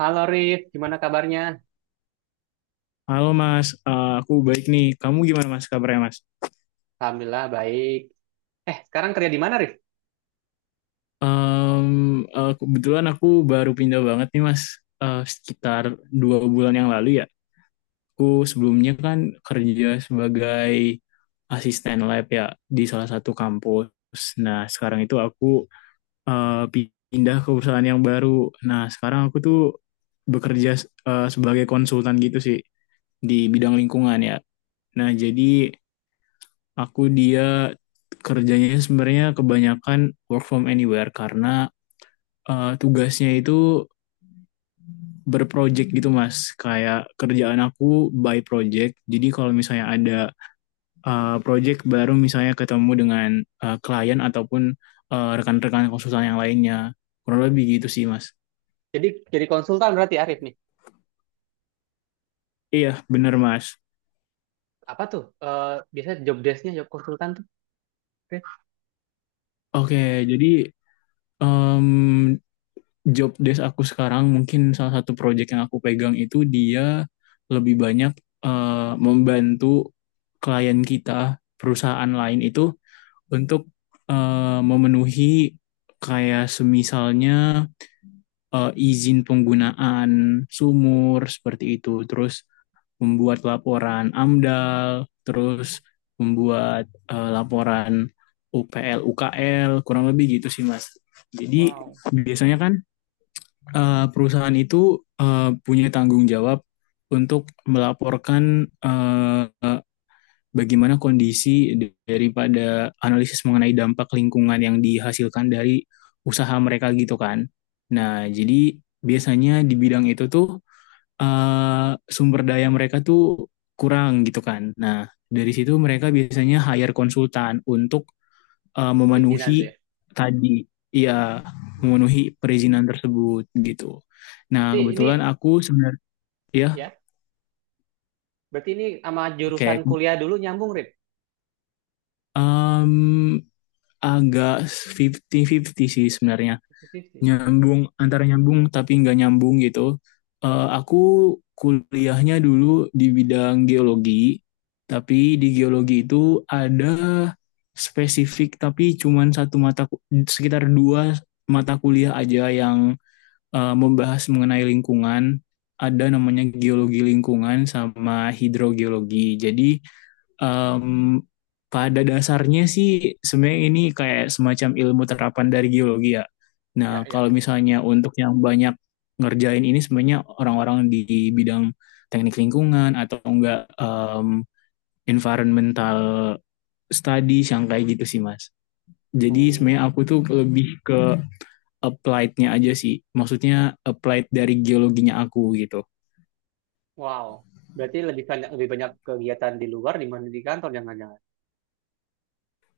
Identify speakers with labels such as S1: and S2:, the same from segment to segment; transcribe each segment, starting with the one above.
S1: Halo Rif, gimana kabarnya?
S2: Halo Mas, aku baik nih. Kamu gimana Mas, kabarnya Mas?
S1: Alhamdulillah baik. Sekarang kerja di mana Rif?
S2: Em, kebetulan aku baru pindah banget nih Mas, sekitar 2 bulan yang lalu ya. Aku sebelumnya kan kerja sebagai asisten lab ya, di salah satu kampus. Nah sekarang itu aku eh, pindah ke perusahaan yang baru. Nah sekarang aku tuh bekerja sebagai konsultan gitu sih, di bidang lingkungan ya. Nah jadi dia kerjanya sebenarnya kebanyakan work from anywhere, karena tugasnya itu berproject gitu Mas. Kayak kerjaan aku by project. Jadi kalau misalnya ada project baru, misalnya ketemu dengan klien ataupun rekan-rekan konsultan yang lainnya. Kurang lebih gitu sih Mas.
S1: Jadi jadi konsultan berarti Arif nih.
S2: Iya, bener Mas.
S1: Apa tuh? Biasanya job desk-nya job konsultan tuh, Rif?
S2: Oke, jadi em, job desk aku sekarang, mungkin salah satu project yang aku pegang itu dia lebih banyak membantu klien kita, perusahaan lain itu untuk memenuhi, kayak semisalnya izin penggunaan sumur seperti itu, terus membuat laporan AMDAL, terus membuat laporan UPL UKL, kurang lebih gitu sih Mas. Jadi
S1: Wow.
S2: biasanya kan perusahaan itu punya tanggung jawab untuk melaporkan bagaimana kondisi daripada analisis mengenai dampak lingkungan yang dihasilkan dari usaha mereka gitu kan. Nah, jadi biasanya di bidang itu tuh sumber daya mereka tuh kurang gitu kan. Nah, dari situ mereka biasanya hire konsultan untuk
S1: Bikinan
S2: memenuhi
S1: tuh ya.
S2: tadi, ya, memenuhi
S1: Hmm.
S2: perizinan tersebut gitu. Nah,
S1: Berarti ini
S2: kebetulan aku sebenarnya ya,
S1: ya, berarti ini sama jurusan
S2: oke,
S1: kuliah dulu nyambung, Rif.
S2: em, agak fifty-fifty sih sebenarnya.
S1: Positif sih.
S2: Nyambung, antara nyambung tapi nggak nyambung gitu. Aku kuliahnya dulu di bidang geologi, tapi di geologi itu ada spesifik, tapi cuman satu mata, sekitar dua mata kuliah aja yang membahas mengenai lingkungan. Ada namanya geologi lingkungan sama hidrogeologi. Jadi em, pada dasarnya sih sebenarnya ini kayak semacam ilmu terapan dari geologi ya.
S1: Ya,
S2: Nah,
S1: ya.
S2: kalau misalnya untuk yang banyak ngerjain ini, sebenarnya orang-orang di bidang teknik lingkungan atau enggak environmental studies yang kayak gitu sih, Mas. Jadi
S1: Oh,
S2: sebenarnya aku tuh lebih ke applied-nya aja sih. Maksudnya applied dari geologinya aku gitu.
S1: wow. Berarti lebih banyak kegiatan di luar dibanding di kantor jangan-jangan.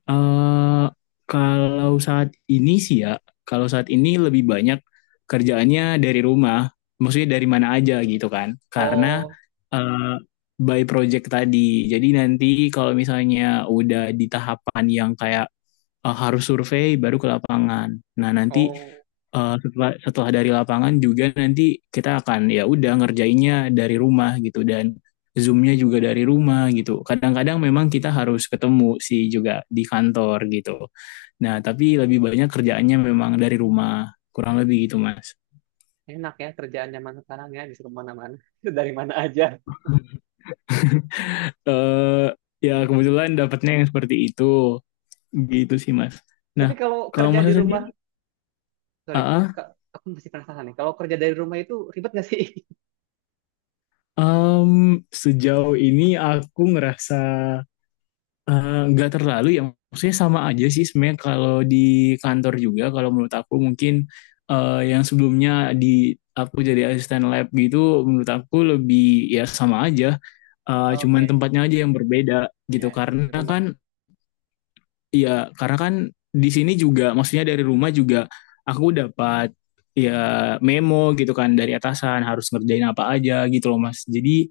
S2: eh Kalau saat ini sih ya, kalau saat ini lebih banyak kerjaannya dari rumah, maksudnya dari mana aja gitu kan. Karena
S1: Oh,
S2: eh, by project tadi. Jadi nanti kalau misalnya udah di tahapan yang kayak harus survei, baru ke lapangan. Nah, nanti
S1: oh,
S2: setelah setelah dari lapangan juga nanti kita akan, ya udah, ngerjainnya dari rumah gitu, dan zoomnya juga dari rumah gitu. Kadang-kadang memang kita harus ketemu sih juga di kantor gitu. Nah, tapi lebih banyak kerjaannya memang dari rumah, kurang lebih gitu, Mas.
S1: enak ya kerjaan zaman sekarang ya bisa kemana-mana dari mana aja.
S2: Eh ya, kebetulan dapatnya yang seperti itu gitu sih, Mas. Nah,
S1: Tapi kalau
S2: kalau
S1: kerja
S2: Mas
S1: di rumah
S2: sendiri,
S1: Sorry,
S2: ah,
S1: Kak, aku masih penasaran nih. Kalau kerja dari rumah itu ribet nggak sih?
S2: ah, sejauh ini aku ngerasa nggak terlalu ya, maksudnya sama aja sih sebenarnya. Kalau di kantor juga, kalau menurut aku mungkin, yang sebelumnya di aku jadi asisten lab gitu, menurut aku lebih, ya, sama aja, cuman
S1: Oke,
S2: tempatnya aja yang berbeda
S1: ya,
S2: gitu. Karena
S1: rumah.
S2: kan, ya, karena kan di sini juga, maksudnya dari rumah juga, aku dapat, ya, memo gitu kan dari atasan, harus ngerjain apa aja gitu loh Mas. Jadi,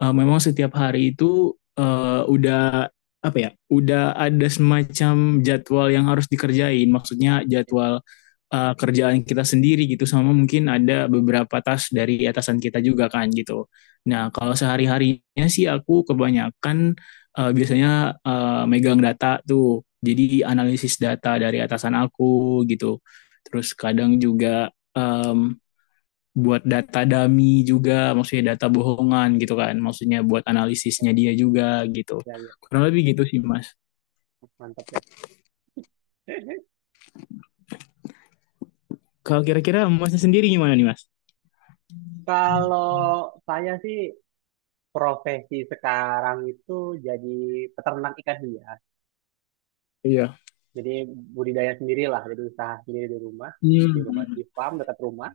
S2: memang setiap hari itu udah, apa ya, udah ada semacam jadwal yang harus dikerjain, maksudnya jadwal kerjaan kita sendiri gitu, sama mungkin ada beberapa tas dari atasan kita juga kan gitu. Nah, kalau sehari harinya sih aku kebanyakan biasanya megang data tuh, jadi analisis data dari atasan aku gitu. Terus kadang juga buat data dummy juga, maksudnya data bohongan gitu kan, maksudnya buat analisisnya dia juga gitu.
S1: Ya, ya,
S2: Kurang lebih gitu sih Mas.
S1: mantap ya.
S2: Kalau kira-kira Masnya sendiri gimana nih Mas?
S1: Kalau saya sih profesi sekarang itu jadi peternak ikan hias.
S2: Iya.
S1: Jadi budidaya sendiri lah, jadi usaha sendiri di rumah, di
S2: Hmm,
S1: farm dekat rumah.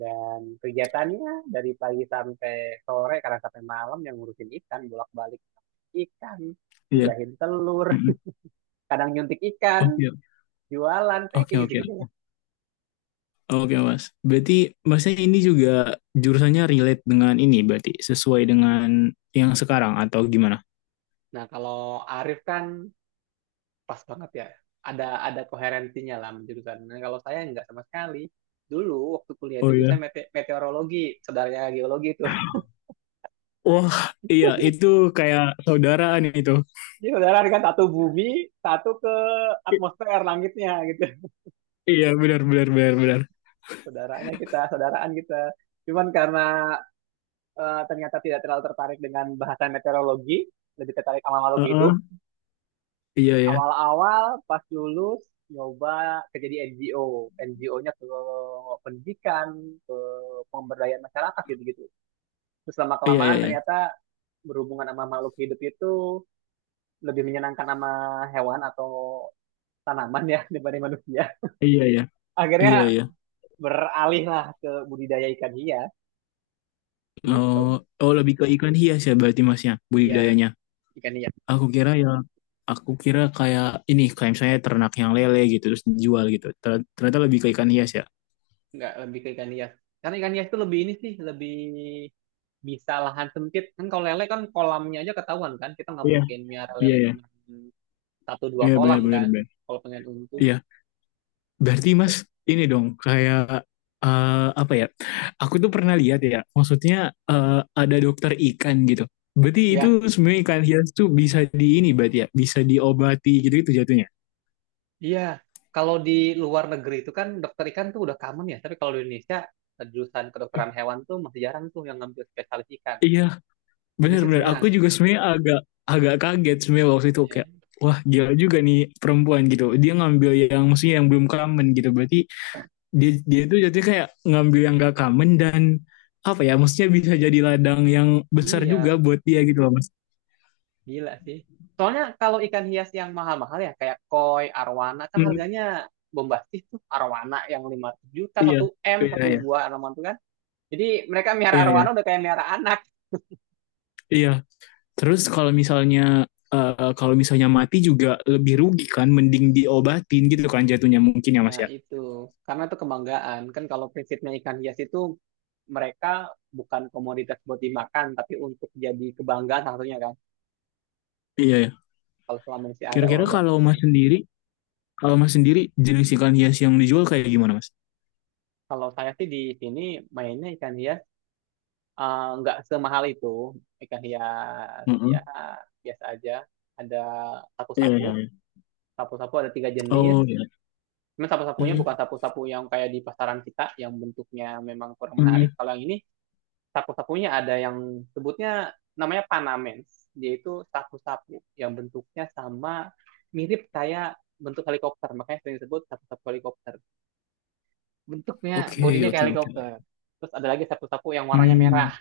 S1: Dan kegiatannya dari pagi sampai sore, kadang sampai malam, yang ngurusin ikan, bolak-balik ikan,
S2: iya.
S1: ngejahin telur,
S2: Mm-mm.
S1: kadang nyuntik ikan.
S2: Oke,
S1: Jualan
S2: oke,
S1: packing
S2: oke,
S1: segitu
S2: oke.
S1: lah.
S2: Oke Mas. Berarti Masnya ini juga jurusannya relate dengan ini, berarti sesuai dengan yang sekarang atau gimana?
S1: Nah, kalau Arif kan pas banget ya. Ada koherensinya lah jurusan. Nah, kalau saya nggak sama sekali. Dulu waktu kuliah itu
S2: Oh iya.
S1: jurusan meteorologi, saudaranya geologi itu.
S2: Wah, iya itu kayak saudaraan itu.
S1: Jadi saudara kan, satu bumi, satu ke
S2: I-
S1: atmosfer langitnya gitu.
S2: iya, benar benar benar benar.
S1: Saudaranya kita, saudaraan kita. Cuman karena ternyata tidak terlalu tertarik dengan bahasan meteorologi, lebih tertarik sama makhluk
S2: Heeh.
S1: hidup.
S2: Iya ya.
S1: Awal-awal pas lulus nyoba kerja di NGO. NGO-nya ke pendidikan, ke pemberdayaan masyarakat, gitu gitu. Terus lama
S2: Iya iya
S1: kelamaan
S2: iya.
S1: ternyata berhubungan sama makhluk hidup itu lebih menyenangkan, sama hewan atau tanaman ya, daripada manusia.
S2: Iya ya.
S1: Akhirnya
S2: Iya iya.
S1: beralih lah ke budidaya ikan hias, gitu.
S2: Oh, oh lebih ke ikan hias ya berarti masnya
S1: Ya,
S2: budidayanya.
S1: ikan hias.
S2: Aku kira ya, aku kira kayak ini, kayak misalnya ternak yang lele gitu terus dijual gitu. Ternyata lebih ke ikan hias ya.
S1: Nggak, lebih ke ikan hias karena ikan hias itu lebih ini sih, lebih bisa lahan sempit kan. Kalau lele kan kolamnya aja ketahuan kan, kita nggak
S2: Iya,
S1: mungkin miara
S2: iya
S1: lele
S2: ya.
S1: cuma satu dua
S2: Iya benar
S1: kolam
S2: benar
S1: kan,
S2: benar.
S1: kalau pengen untung
S2: Iya. Berarti
S1: gitu.
S2: Mas ini dong kayak eh, apa ya? Aku tuh pernah lihat ya, maksudnya ada dokter ikan gitu. Berarti itu
S1: Ya,
S2: sebenarnya ikan hias tuh bisa di ini berarti ya, bisa diobati gitu itu jatuhnya.
S1: iya. Kalau di luar negeri itu kan dokter ikan tuh udah common ya, tapi kalau di Indonesia jurusan kedokteran hewan tuh masih jarang tuh yang ngambil spesialis ikan.
S2: Iya,
S1: Indonesia masih
S2: bener-bener, aku
S1: jarang.
S2: juga sebenarnya agak agak kaget sebenarnya waktu itu,
S1: Ya,
S2: kayak wah, gila juga nih perempuan gitu. Dia ngambil yang, maksudnya yang belum common gitu. Berarti dia dia tuh jatuhnya kayak ngambil yang gak common, dan apa ya, maksudnya bisa jadi ladang yang besar juga
S1: iya,
S2: buat dia gitu loh Mas.
S1: gila sih. Soalnya kalau ikan hias yang mahal-mahal ya kayak koi arwana kan
S2: Hmm,
S1: harganya bombastis tuh. Arwana yang 500 juta
S2: iya.
S1: satu,
S2: Iya
S1: satu
S2: iya.
S1: buah arwana tuh kan. Jadi mereka miara
S2: Iya iya.
S1: arwana udah kayak miara anak.
S2: Iya. Terus kalau misalnya kalau misalnya mati juga lebih rugi kan, mending diobatin gitu kan jatuhnya mungkin, ya Mas
S1: Nah
S2: ya.
S1: itu, karena itu kebanggaan. Kan kalau prinsipnya ikan hias itu, mereka bukan komoditas buat dimakan, tapi untuk jadi kebanggaan salah satunya kan.
S2: Iya ya.
S1: Kalau selama masih ada, wah
S2: Kira-kira
S1: udah.
S2: kalau Mas sendiri Kalau Mas sendiri, jenis ikan hias yang dijual kayak gimana, Mas?
S1: Kalau saya sih di sini mainnya ikan hias, nggak semahal itu. Ikan hias ya
S2: Mm.
S1: biasa aja. Ada
S2: Iya,
S1: sapu-sapu,
S2: iya, iya.
S1: sapu-sapu ada tiga jenis.
S2: Oh ya.
S1: Cuman sapu-sapunya
S2: Hmm.
S1: bukan sapu-sapu yang kayak di pasaran kita, yang bentuknya memang kurang menarik.
S2: Hmm.
S1: Kalau yang ini sapu-sapunya ada yang sebutnya namanya panamens. Yaitu itu sapu-sapu yang bentuknya sama, mirip kayak bentuk helikopter, makanya sering disebut sapu-sapu helikopter. Bentuknya
S2: Oke,
S1: bodinya kayak
S2: oke, oke.
S1: helikopter. Terus ada lagi sapu-sapu yang warnanya
S2: Hmm.
S1: merah,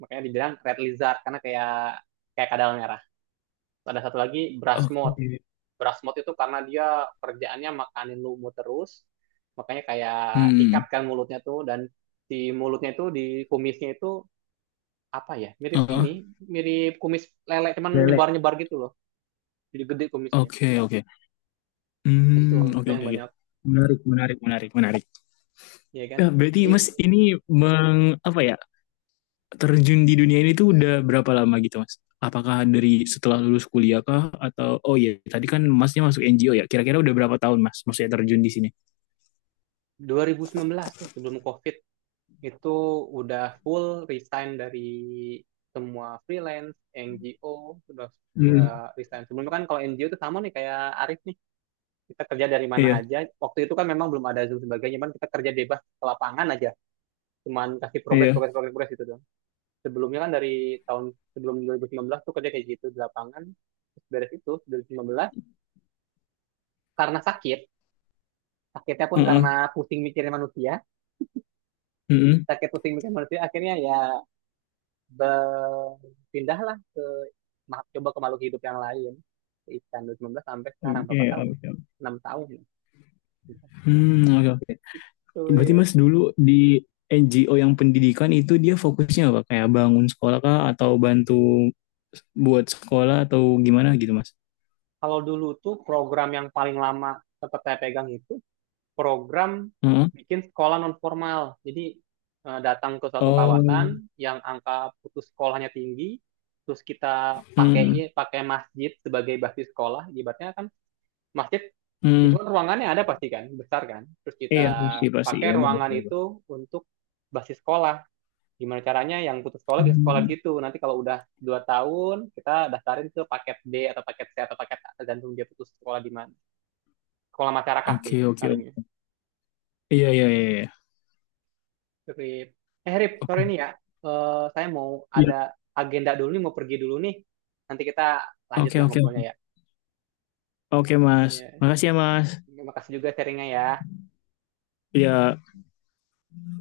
S1: makanya dibilang red lizard, karena kayak kayak kadal merah. Terus ada satu lagi brass mode.
S2: Oke.
S1: Brass mode itu karena dia kerjaannya makanin lumut terus, makanya kayak sikat
S2: Hmm.
S1: kan mulutnya tuh, dan di mulutnya itu di kumisnya itu, apa ya, mirip ini,
S2: Oh,
S1: mirip kumis lele cuman
S2: Lele,
S1: nyebar-nyebar gitu loh, jadi gede kumisnya.
S2: oke, oke.
S1: itu
S2: Hmm,
S1: itu
S2: oke,
S1: yang
S2: oke, oke.
S1: banyak,
S2: Menarik, menarik. Menarik, menarik.
S1: ya kan.
S2: Ya, berarti
S1: Jadi
S2: Mas ini
S1: hmm,
S2: meng apa ya? Terjun di dunia ini tuh udah berapa lama gitu, Mas? Apakah dari setelah lulus kuliah kah, atau oh iya, tadi kan Masnya masuk NGO ya. Kira-kira udah berapa tahun, Mas? Maksudnya terjun di sini?
S1: 2019 tuh sebelum COVID itu udah full resign dari semua freelance NGO, udah udah
S2: Hmm.
S1: resign sebelumnya kan. Kalau NGO itu sama nih kayak Arif nih, kita kerja dari mana
S2: Iya,
S1: aja. Waktu itu kan memang belum ada Zoom sebagainya, cuman kita kerja bebas ke lapangan aja, cuman kasih progres
S2: iya.
S1: progres progres progres gitu doang. Sebelumnya kan dari tahun sebelum 2019 tuh kerja kayak gitu di lapangan. Terus beres itu 2019 karena sakit. Sakitnya pun
S2: Heeh.
S1: karena pusing mikirin manusia,
S2: Mhm.
S1: sakit pusing mikirin manusia, akhirnya ya berpindahlah ke, coba ke makhluk hidup yang lain, ke ikan. 2019 sampai
S2: Oke,
S1: sekarang berapa tahun
S2: oke,
S1: ya,
S2: oke.
S1: 6 tahun ya.
S2: Hmm, oke, oke. Berarti
S1: Cuy,
S2: Mas dulu di NGO yang pendidikan itu dia fokusnya apa? Kayak bangun sekolah kah, atau bantu buat sekolah, atau gimana gitu, Mas?
S1: kalau dulu tuh program yang paling lama sempat saya pegang itu program
S2: Heeh.
S1: bikin sekolah non formal. Jadi datang ke suatu
S2: Oh,
S1: kawasan yang angka putus sekolahnya tinggi, terus kita
S2: hmm,
S1: pakai pakai masjid sebagai basis sekolah. Ibaratnya kan masjid itu
S2: hmm.
S1: kan ruangannya ada pasti kan, besar kan. Terus kita
S2: Iya, pasti, pasti.
S1: pakai
S2: Iya, benar,
S1: ruangan
S2: benar.
S1: itu
S2: Benar.
S1: untuk basis sekolah. Gimana caranya yang putus sekolah bisa sekolah di
S2: Hmm.
S1: situ. Nanti kalau udah 2 tahun, kita daftarin ke paket D atau paket C atau paket A, tergantung dia putus sekolah di mana. Sekolah masyarakat sih,
S2: Oke, oke,
S1: harinya.
S2: oke. Iya, iya, iya. Iya.
S1: Rip. Eh Rip, sorry
S2: Oke.
S1: nih ya. Eh, saya mau
S2: Iya.
S1: ada agenda dulu nih, mau pergi dulu nih. Nanti kita
S2: Oke,
S1: lanjutlah
S2: oke, oke.
S1: ngobrolnya ya.
S2: Oke, Mas.
S1: Ya,
S2: Makasih ya, Mas.
S1: terima kasih juga sharingnya ya.
S2: Iya.